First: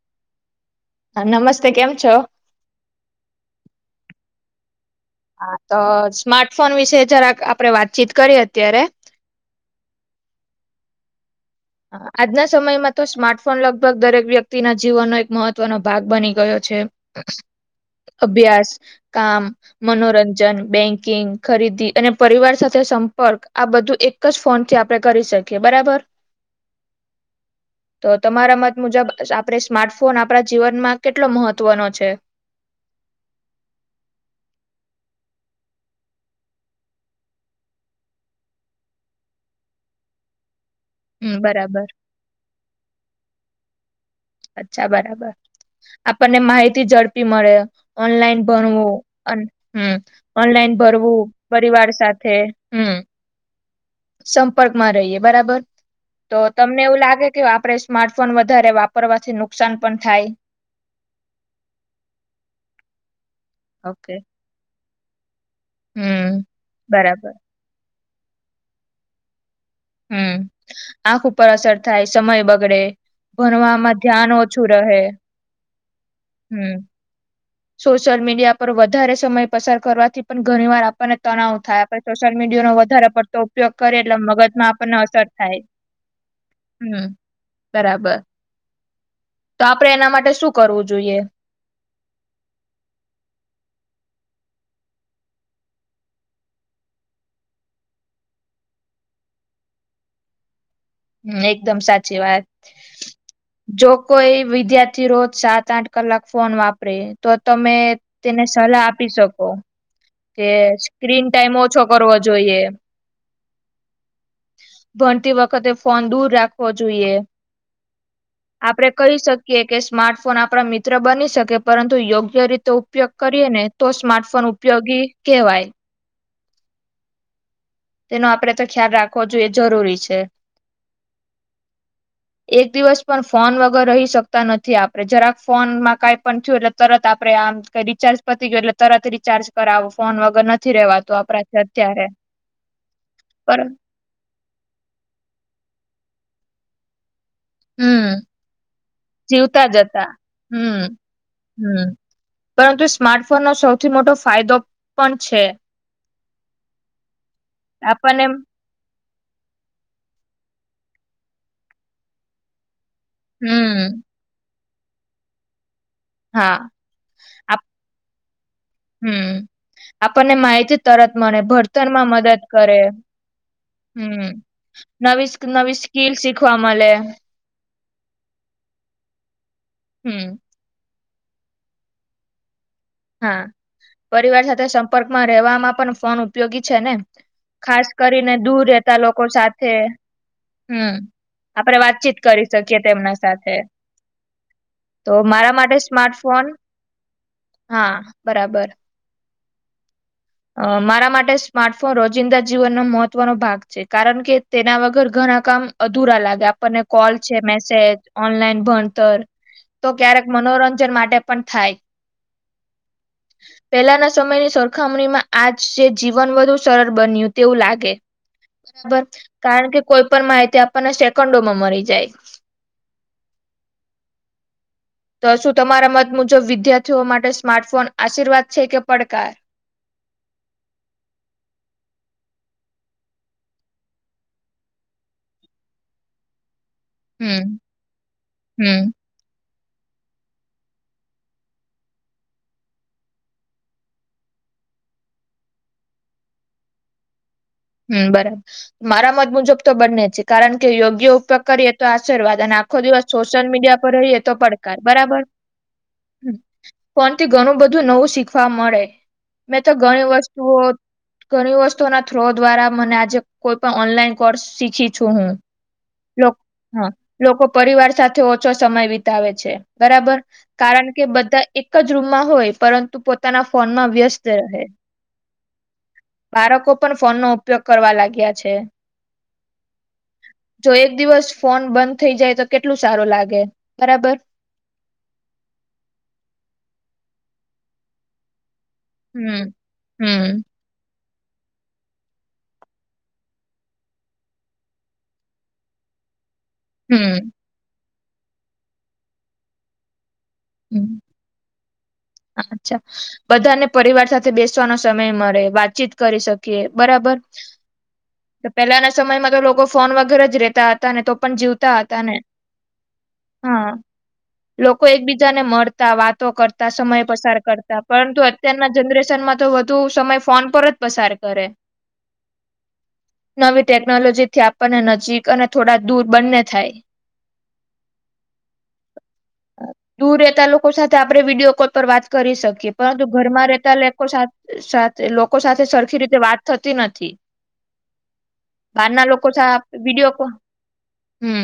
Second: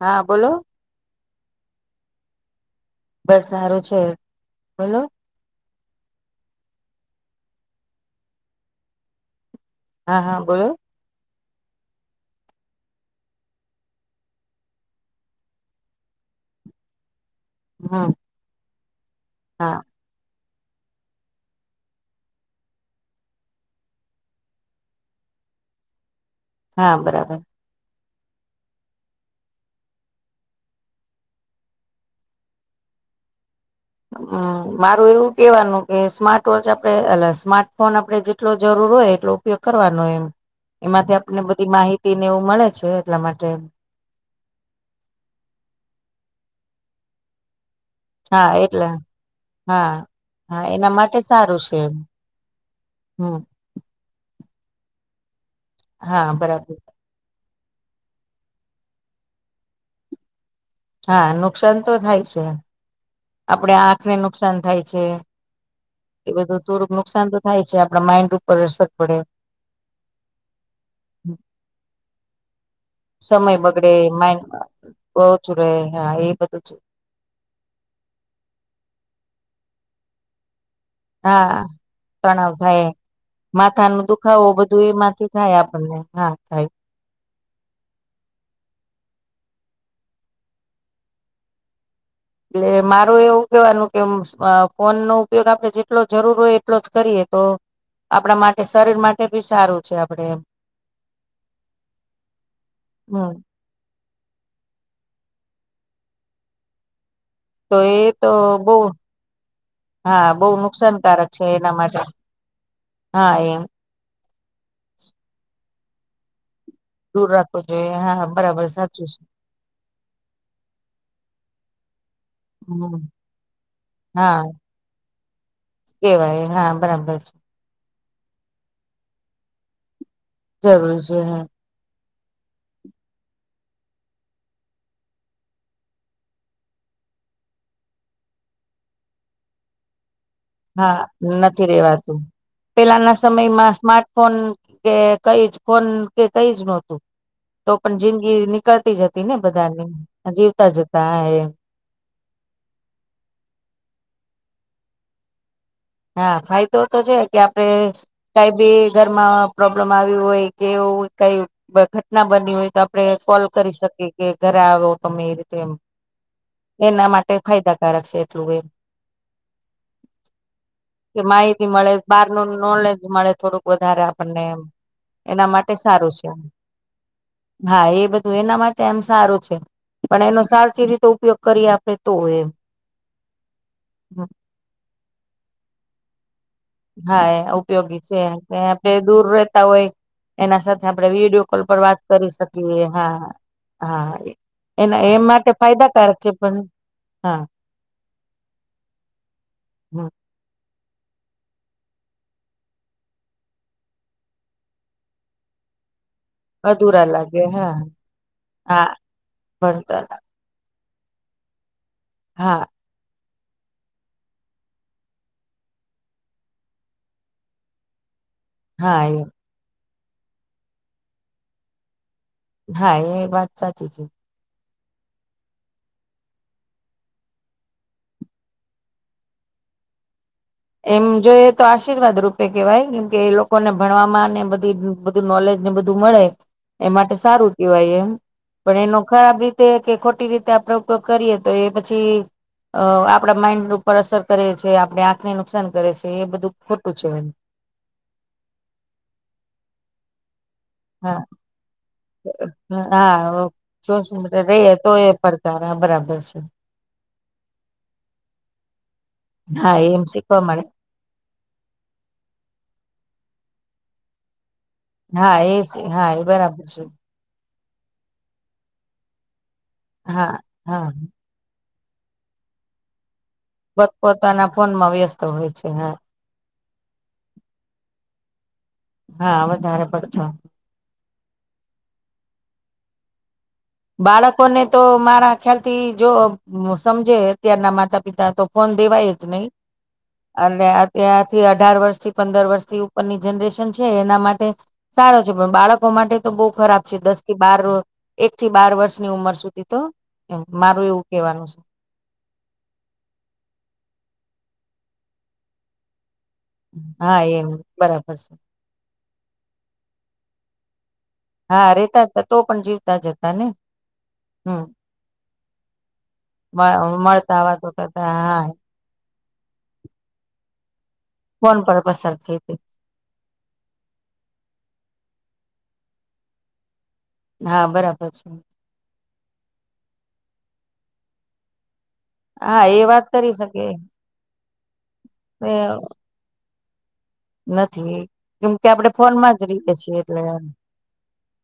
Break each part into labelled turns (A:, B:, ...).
A: હા બોલો!
B: હા, નમસ્તે કેમ છો?
A: બસ સારું છે. બોલો?
B: હા તો, સ્માર્ટફોન વિશે જરાક આપડે વાતચીત કરીએ અત્યારે
A: હા હા બોલો?
B: આજના સમયમાં તો, સ્માર્ટફોન લગભગ દરેક વ્યક્તિના જીવનનો, એક મહત્વનો ભાગ બની ગયો છે.
A: હમ
B: અભ્યાસ, કામ,
A: હા
B: મનોરંજન, બેંકિંગ, ખરીદી અને પરિવાર સાથે સંપર્ક, આ બધું એક જ ફોન થી આપણે કરી શકીએ. બરાબર!
A: હા બરાબર!
B: તો તમારા મત મુજબ, આપણે સ્માર્ટફોન આપણા જીવનમાં કેટલો મહત્વનો છે.? [unintelligible]
A: હમ મારું એવું કેવાનું કે, સ્માર્ટ વોચ આપડે એલા સ્માર્ટફોન આપડે જેટલો જરૂર હોય એટલો ઉપયોગ કરવાનો એમ, એમાંથી
B: હમ
A: આપને બધી
B: બરાબર
A: માહિતી ને એવું મળે છે. એટલા માટે
B: અચ્છા! બરાબર આપણને માહિતી ઝડપી મળે ઓનલાઈન
A: હા એટલે
B: ભણવું
A: હા
B: હં
A: હા
B: ઓનલાઈન
A: એના માટે
B: ભરવું
A: સારું છે
B: પરિવાર સાથે હમ
A: હમ!
B: સંપર્ક માં રહીએ બરાબર,
A: હા
B: તો
A: બરાબર
B: તમને એવું લાગે કે, આપણે સ્માર્ટફોન વધારે વાપરવાથી નુકસાન પણ થાય?
A: હા નુકસાન તો થાય છે આપડે આંખને
B: ઓકે
A: નુકસાન થાય છે એ
B: હમ
A: બધું થોડુંક નુકસાન
B: બરાબર
A: તો થાય છે આપડા માઈન્ડ ઉપર અસર પડે
B: હમ આંખ ઉપર અસર થાય સમય બગડે
A: સમય બગડે
B: ભણવામાં ધ્યાન ઓછું રહે
A: માઇન્ડચું રહે હા એ બધું
B: હમ સોશિયલ મીડિયા પર વધારે સમય પસાર કરવાથી પણ ઘણી વાર આપણને તણાવ
A: હા
B: થાય આપે સોશિયલ
A: તણાવ
B: મીડિયાનોો
A: થાય
B: વધારે પડતો ઉપયોગ
A: માથા ન
B: કરીએ એટલે
A: દુખાવો
B: મગજમાં
A: બધું
B: આપણને અસર
A: એમાંથી
B: થાય
A: આપણને હા થાય
B: હમ બરાબર તો આપડે એના માટે શું કરવું જોઈએ
A: એટલે મારું એવું કેવાનું કે ફોન નો ઉપયોગ આપડે જેટલો જરૂર હોય એટલો જ કરીએ તો આપણા માટે શરીર માટે ભી સારું છે આપડેમ
B: હ એકદમ સાચી વાત
A: હમ
B: જો કોઈ વિદ્યાર્થી રોજ સાત આઠ કલાક ફોન વાપરે તો તમે
A: એ તો
B: તેને
A: બહુ
B: સલાહ આપી શકો
A: હા બહુ
B: કે સ્ક્રીન
A: નુકસાનકારક છે
B: ટાઈમ
A: એના
B: ઓછો
A: માટે
B: કરવો જોઈએ
A: હા એમ
B: ભણતી વખતે ફોન દૂર રાખ
A: દૂર રાખવો જોઈએ હા બરાબર
B: આપડે
A: સાચું
B: કહી
A: છે
B: શકીએ કે સ્માર્ટફોન આપણા મિત્ર બની શકે પરંતુ યોગ્ય રીતે
A: હમ
B: ઉપયોગ કરીએ ને ને તો
A: હા
B: સ્માર્ટફોન ઉપયોગી કહેવાય
A: કેવાય હા બરાબર છે
B: તેનો આપડે તો ખ્યાલ રાખવો જોઈએ જરૂરી છે
A: જરૂર છે હમ
B: [unintelligible] એક દિવસ પણ ફોન વગર રહી શકતા નથી આપડે જરાક ફોન માં કઈ પણ થયું એટલે તરત આપડે આ રિચાર્ પતી ગયો એટલે તરત રિચ્જ કરાવો ફોન વગ ગર નથી
A: હા
B: રેવાતું આપણા
A: નથી
B: થીઅત્યારે
A: રેવાતું પેલાના સમયમાં સ્માર્ટફોન કે કઈ જ ફોન કે કઈ જ નોતું તો પણ
B: હમ
A: જિંદગી નીકળતી જતી ને
B: જીવતા જતા
A: બધાની જીવતા
B: હમ
A: જતા એમ
B: હમ પરંતુ સ્માર્ટફોનનો સૌથી મોટો ફાયદો પણ છે
A: હા ફાયદો તો છે કે આપડે
B: આપણને
A: કઈ બી બજારમાં પ્રોબ્લેમ આવ્યું હોય કે એવું કઈ ઘટના બની હોય તો આપણે કોલ કરી
B: હમ
A: શકીએ કે ઘરે આવો તમે એ રીતે એમ
B: હા
A: એના માટે
B: આપ
A: ફાયદાકારક છે એટલું એમ
B: હમ આપણને માહિતી તરત
A: કે
B: મળે
A: માહિતી મળે
B: ભણતરમાં
A: બાર
B: મદદ
A: નું
B: કરે
A: નોલેજ મળે થોડુંક વધારે
B: હમ
A: આપણને એમ
B: નવી
A: એના માટે
B: નવી
A: સારું
B: સ્કીલ
A: છે
B: શીખવા મલે
A: હા એ બધું એના માટે એમ સારું છે
B: હમ
A: પણ એનું સારું છે ઉપયોગ કરી આપે તો એમ
B: હા પરિવાર સાથે સંપર્કમાં રહેવાવામાં પણ ફોન ઉપયોગી છે ને
A: હા એ
B: ખાસ
A: ઉપયોગી છે
B: કરીને
A: ત
B: દૂર રહેતા
A: આપણે
B: લોકો
A: દૂર રહેતા
B: સાથે
A: હોય એના સાથે
B: હમ
A: આપણે વિડીયો કોલ
B: આપણે
A: પર વાત
B: વાતચીત
A: કરી શકીએ
B: તેમના
A: હા,
B: સાથે
A: હા એના
B: તો
A: એમ માટે
B: મારા
A: ફાયદાકારક છે
B: સ્માર્ટફોન
A: પણ હા
B: હા બરાબર
A: હમ
B: મારા માટે સ્માર્ટફોન રોજિંદા જીવનનો મહત્વનો ભાગ છે કારણ કે તેના વગર ઘણા કામ અ લાગે આપને
A: અધુરા
B: કોલ છે
A: લાગે હા
B: મેસેજ, ઓનલાન
A: હા
B: ભણતર તો
A: ભણતર
B: ક્યારેક મનોરં જન માટે પણ થાય
A: હા
B: [inaudible] પહેલાના સમયની સરખામણીમાં આજ જે જીવન વધુ સરળ બન્યું તેવું લાગે
A: હા
B: બરાબર
A: એ
B: કારણ કે કોઈ પણ માહિતી આપણને સેકન્ડોમાં મળી જાય
A: હા એ વાત સાચી છે
B: તો શું તમારા મત મુજબ વિદ્યાર્થીઓ માટે સ્માર્ટફોન આશીર્વાદ છે કે પડકાર? [inaudible]
A: એમ જોઈએ તો આશીર્વાદ રૂપે કેવાય કેમ કે એ લોકોને ભણવામાં બધી બધું નોલેજ બધું મળે એ માટે
B: હમ
A: સારું કહેવાય એમ પણ
B: હમ
A: એનો ખરાબ રી કે ખોટી રીતે આપડે ઉપયોગ કરીએ તો એ પછી અ આપડા માઈન્ડ ઉપર અસર કરએ છીએ આપણે આ ને નુકસાન કરે છે એ બધું ખોટું છે એ
B: હમ બરાબર મારા મત મુજબ તો બંને છે કારણ કે યોગ્ય
A: હા
B: ઉપયોગ કરીએ તો આ આશીર્વાદ અને આખો દિવસ સોશિયલ
A: હા
B: મીડિયા પર
A: જોશ
B: રહીએ તો પડકાર
A: તો એ
B: બરાબર?
A: પડકાર હા બરાબર છે
B: ઘણું બધું નવું શીખવા મળે મેં તો
A: હા એમ
B: ઘણી
A: શીખવા
B: વસ્તુઓ
A: મળે
B: ઘણી વસ્તુ ના થ્રો દ્વારા મને આજે કોઈ પણ ઓનલાઈન કોર્સ શીખી છું હું
A: હા એ હા એ
B: લોક
A: બરાબર છે
B: હા લોકો પરિવાર સાથે ઓછો સમય વિતાવે છે બરાબર
A: હા
B: કારણ
A: હા
B: કે બધા એ એક જ રૂમમાં હોય પરંતુ પોતાના ફોનમાં
A: પોત
B: વ્યસ્ત
A: પોતાના
B: રહે
A: ફોનમાં વ્યસ્ત હોય છે હા
B: બાળકો પણ ફોનનોો ઉપયોગ કરવા લાગ્યા છે
A: હા વધારે પડતો
B: જો એક દિવસ ફોન બંધ થઇ જાય તો કેટલું સારું લાગે બરાબર
A: બાળકોને તો મારા ખ્યાલ થી જો સમજે અત્યારના માતા પિતા તો ફન દેવા એત નહી
B: હમ હમ
A: અને ત્યાંથી અઢાર વર્ષથી પંદર વર્ષથી ઉપરની જનરેશન છે એના માટે સારો છે પણ બાળકો માટે તો બહુ ખરાબ છે
B: હમ
A: દસ થી બાર એક થી બાર વર્ષની ઉંમર સુધી તો એમ
B: હમ.
A: મારું એવું કેવાનું છે
B: અચ્છા બધાને પરિવાર સાથે બેસવાનો સમય મળે વાતચીત કરી શકે ઓ બરાબર
A: હા એમ બરાબર છે
B: પેલાના સમયમાં તો લોકો ફોન વગેરે જ રેતા હતા ને તો પણ
A: હા
B: જીવતા હતા
A: રેતા
B: ને
A: તો પણ જીવતા જ હતા ને
B: હા
A: હમ
B: લોકો એકબીજા બજાને મળતા વાતો કરતા સમય પસાર
A: મળતા વાતો
B: કરતા પરંતુ
A: હા
B: અત્યારના જનરેશનમાં તો વધુ સમય ફોન પર જ પસાર કરે
A: ફોન પર પસાર થઈ હતી
B: નવી ટેકનોલોજીથી આપણને નજીક અને થોડા દૂર બંને થાય
A: હા બરાબર છે
B: દૂર રહેતા લોકો સાથે આપડે વિડીયો કોપ પર વાત કરી
A: હા
B: શકીએ
A: એ વાત
B: પરંતુ
A: કરી
B: ઘરમાં
A: શકે
B: રહેતા લોકો સાથે લોકો સાથે સરખી રીતે વાત થતી નથી
A: નથી કેમ કે આપણે
B: બહારના લોકો
A: ફોનમાં જ રહીએ
B: સાથે
A: છીએ
B: વિડીયો
A: એટલે
B: કોલ હમ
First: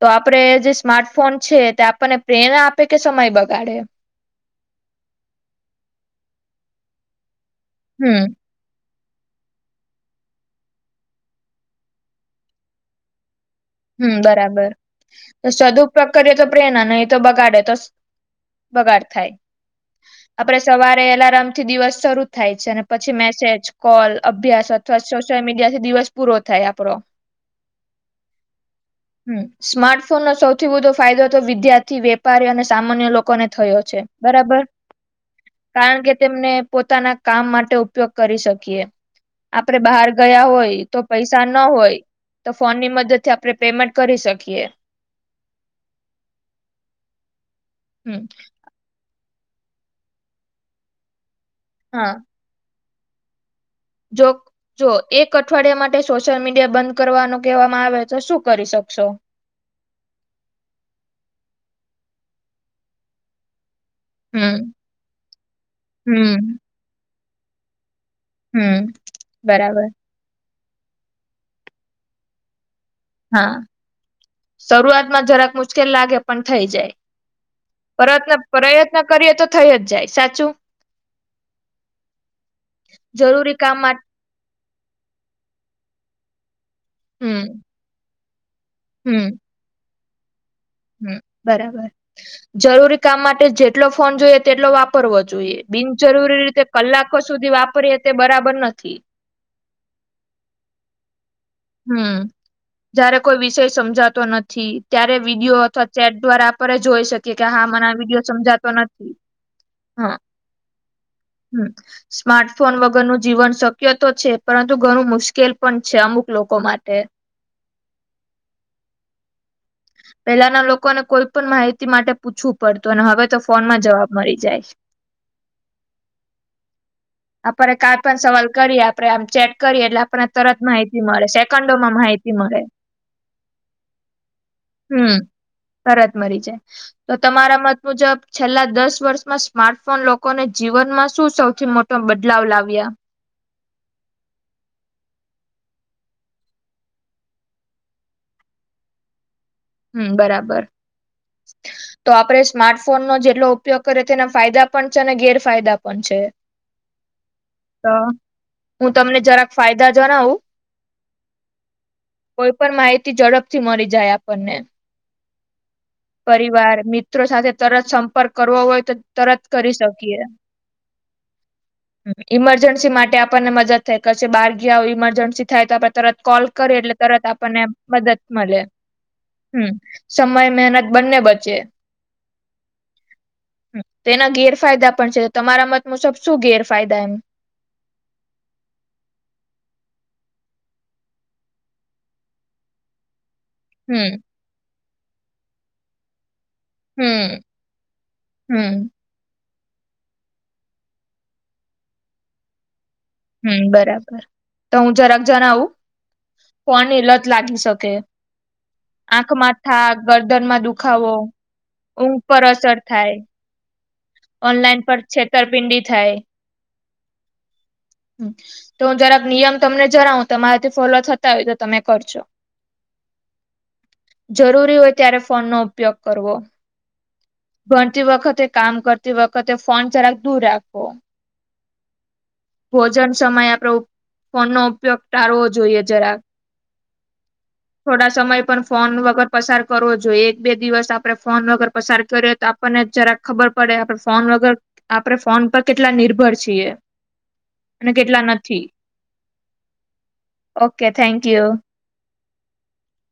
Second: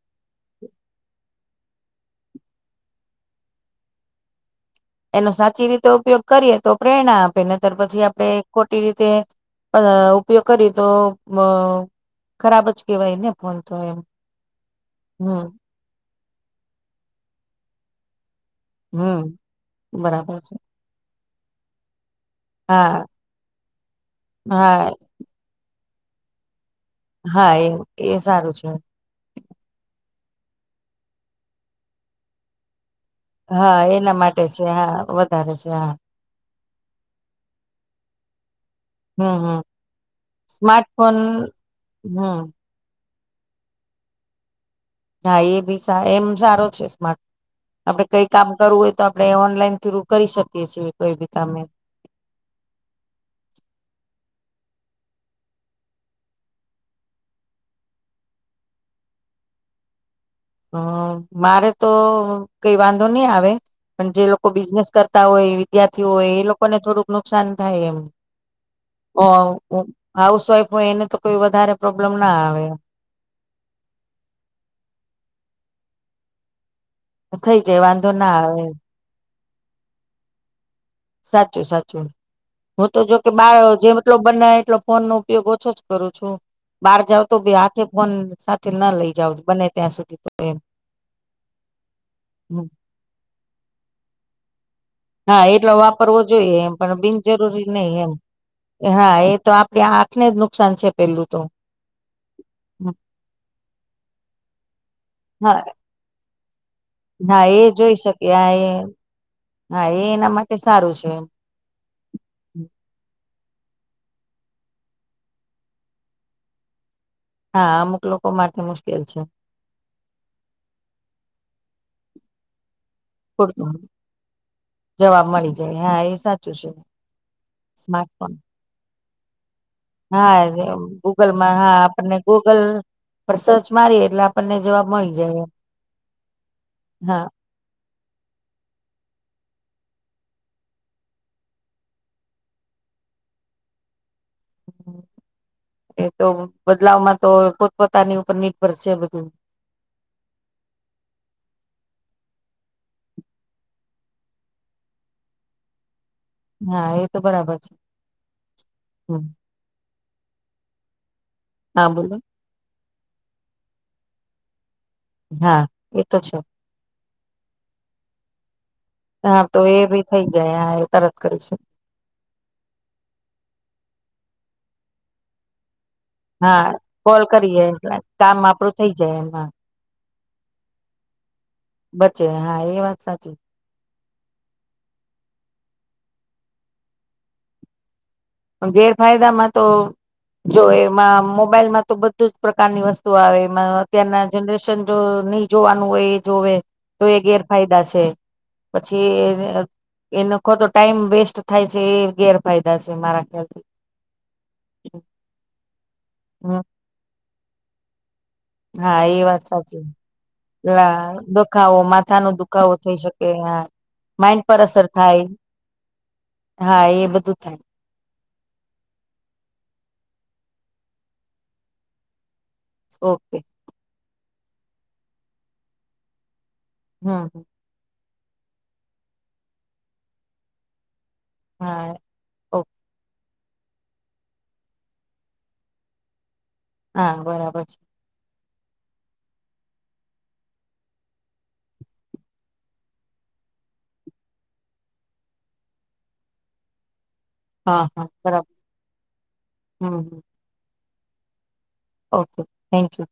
B: તો આપડે જે સ્માર્ટફોન છે તે આપણને પ્રેરણા આપે કે સમય બગાડે
A: એનો સાચી રીતે ઉપયોગ કરીએ તો પ્રેરણા આપે ને ત પછી
B: હમ
A: આપડણે ખોટી રીતે તે ઉપયોગ કરી તો અ ખરાબ જ કેહેવાય ને ફોન તો એમ
B: હમ બરાબર
A: હમ
B: સદુપકએ તો પ્રેરણા નહી એ તો બગાડે તો બગાડ
A: હમ
B: થાય
A: બરાબર છે
B: આપડે સવારે અલારમ થી દિવસ શરૂ થાય છે અને
A: હા
B: પછી મેસેજ કોલ અભ્યાસ
A: હા
B: અથવા સોશિયલ મીડિયા થી દિવસ પૂરો થાય આપડો
A: હા એ એ સારું છે
B: હમ સ્માર્ટફોન નો સૌથી વધો ફાયદો તો વિદ્યાર્થી વેપારીઓ અને સા લોકોને થયો
A: હા
B: છે
A: એના માટે છે
B: બબર
A: હા વધારે છે હા
B: કારણ કે તેમને પોતાના કામ માટે ઉપયોગ કરી શકીએ
A: હમ હમ
B: આપડે બહાર ગયા હોય તો
A: સ્માર્ટફોન
B: પૈસા ના હોય
A: હમ
B: તો ફોન ની મદદ થી આપણે પેમેન્ટ કરી શકીએ
A: હા એ બી એમ સારો છે સ્માર્ટ આપડે
B: હમ
A: કઈ કામ કરવું હોય તો આપ આપણે ઓનલાઈન થ્રુ કરી શકીએ છીએ કોઈ બી કામ એમ
B: હા
A: [unintelligible]
B: જોક જો એક અઠવાડિયા માટે સોશિયલ મીડિયા બંધ કરવાનું કહેવામાં આવે તો શું કરી શકશો [unintelligible]
A: હ મારે તો કઈ વાંધો નહી આવે પણ જે લોકો
B: હમ
A: બિઝનેસ કરતા હોય વિદ્યાર્થી હોય એ
B: હમ
A: લોકોને થોડુંક નુકસાન થાય એમ
B: હમ બરાબર
A: હાઉસવાઈફ હોય એને તો કોઈ વધારે પ્રોબ્લેમ ના આવે
B: હા શરૂઆતમાં જરાક મુશ્કેલ લાગે પણ થઈ જાય
A: થઈ જાય વાંધો ના
B: પ્રત્ન
A: આવે
B: પ્રયત્ન કરીએ તો થઈ જ જાય સાચું
A: સાચું સાચું હું તો જો કે
B: જરૂરી
A: બળ
B: કામ
A: જે
B: માટે
A: એટલો બને એટલો ફોન નો ઉપયોગ ઓછો જ કરું છું બહાર જાાવ તો
B: હમ
A: હાથે ફોન સાથે ના લઈ
B: હમ
A: જાવ બને ત્યાં સુધી તો એમ
B: હમ બરાબર જરૂરી કામ માટે જેટલો ફોન જોઈએ તેટલો વાપર
A: હા એટલો વાપરવો જોઈએ એમ પણ
B: કલાકો સુધી
A: બિનજરૂરી
B: વાપરીએ
A: નહીિ
B: તે બરાબર
A: એમ
B: નથી
A: હા એ તો આપડ હાથ ને જ નુકસાન છે પેલું તો
B: હમ જયારે કોઈ વિષય સમજાતો નથી ત્યારે
A: હા
B: વિડીિયો અથવા ચેટ દ્વારા પરે જોઈ શકીએ કે હા
A: એ
B: મને
A: જોઈ
B: આ વિડીયો
A: શકે આ એ
B: સમજાતો નથી
A: એ
B: હા
A: એના માટે સારું છે
B: હમ સ્માર્ટફોન વગર નું જીવન શક્ય તો છે. પરંતુ ઘણું મુશ્કેલ પણ છે અમુક લોકો માટે.
A: હા અમુક લોકો માટે મુશ્કેલ છે.
B: પેલાના લોકોને કોઈ પણ માહિતી માટે પૂછવું પડત તો હવે તો
A: પૂરતું
B: ફોનમાં જવાબ મળી
A: જવાબ મળી હા એ સાચું છે
B: જાય [unintelligible]
A: સ્માર્ટફોન
B: સવાલ કરીએ આપડે આમ ચેટ કરીએ એટલે આપને
A: હા
B: તરત માહિતી મળે
A: ગૂગલમાં
B: સેકન્ડો
A: હા
B: માં
A: આપણને
B: માહિતી મળે.
A: ગૂગલ પર સર્ચ મારીએ એટલે આપણને જવાબ
B: હમ
A: મળી જાય
B: તરત મરી જાય તો
A: હા
B: તમારા મ મુજબ છેલ્લા દસ વર્ષમાં સ્માર્ટફોન લોકોને જીવનમાં શું સૌથી મોટો બદલાવ લાવ્યો [unintelligible] [inaudible]
A: એતો બદલાવમાં તો પોતપોતાની ઉપર નિર્ભર છે બધું.
B: હમ બરાબર. તો આપડે સ્માર્ટફોનનો જેટલો ઉપયોગ કરીએ તેના ફાયદા પણ છે અને ગેરફાયદા પણ છે.
A: હા એ તો બરાબર છે
B: ત હું તમને
A: હમ,
B: જરાક ફાયદા જણાવું
A: હા બોલો
B: કોઈ પણ માહિતી ઝડપથી મળી જાય આપણને
A: હા. એ તો છે
B: પરિવાર મિત્રો સાથે તરત સંપર્ક કરવો હોય તો તરત
A: હા તો
B: કરી
A: એ ભી
B: શકીએ
A: થઈ જાય [unintelligible] તરત કરીશું.
B: ઈમરજન્સી માટે આપણને મદદ થાય કશે બાર ગ્યા હોય ઈમરજન્સી થાય તો આપ તરત કોલ
A: હા
B: કરીએ એટલે
A: કોલ
B: તરત આપણને
A: કરીએ એટલે
B: મદદ
A: કામ
B: મલે
A: આપડું થઈ જાય એમાં
B: હમ. સમય મહેનત બંને બચે.
A: બચે હા એ વાત સાચી.
B: તેના ગેરફાયદા પણ છે તમારા મત મુજબ શું ગેરફાયદા એમ
A: ગેરફાયદામાં તો જો એમાં મોબાઈલ માં તો બધું જ પ્રકારની વસ્તુ આવે
B: હમ
A: અત્યારના જનરેશન જો નહી જોવાનું હોય એ જોવે તો એ
B: હમ
A: ગેરફાયદા છે.
B: હમ
A: પછી એનો ખો તો ટાઈમ વેસ્ટ થાય છે એ ગેરફાયદા છે. મારે
B: હમ બરાબર તો હું જરાક જણાવું
A: હમ
B: ફોન એલા લાગી શકે.
A: હા એ વાત
B: આંખમાં
A: સાચી દુખાવો માથા નો દુખાવો થઈ શકે હા માઇન્ડ
B: ઓનલાઈન
A: અસર
B: પર
A: થાય
B: છેતરપિંડી થાય.
A: હા એ બધું થાય
B: તો હું જરાક નિયમ તમને જણાવું તમારાથી ફોલો થતા હોય તો તમે કરજો.
A: ઓકે.
B: જરૂરી હોય ત્યારે ફોન નો ઉપયોગ કરવો.
A: હા.
B: કરતી વખતે કામ કરતી વખતે ફોન જરાક દૂર રાખો.
A: હા. ઓકે
B: ભોજન સમયે આપડો ફોન નો ઉપયોગ ટાળવો જોઈએ જરાક.
A: આ બરાબર છે.
B: થોડા સમય પણ ફોન વગર પસાર કરવો જોઈએ એક બે દિવસ આપણે ફોન વગર પસાર કરીએ તો આપણને જરાક ખબર પડે આપે ફોન વગર આપડે ફોન પર કેટલા નિર્ભર છીએ.
A: હા
B: અને
A: હા
B: કેટલા
A: બરાબર
B: નથી.
A: હમ હમ.
B: Okay thank you.
A: Okay thank you.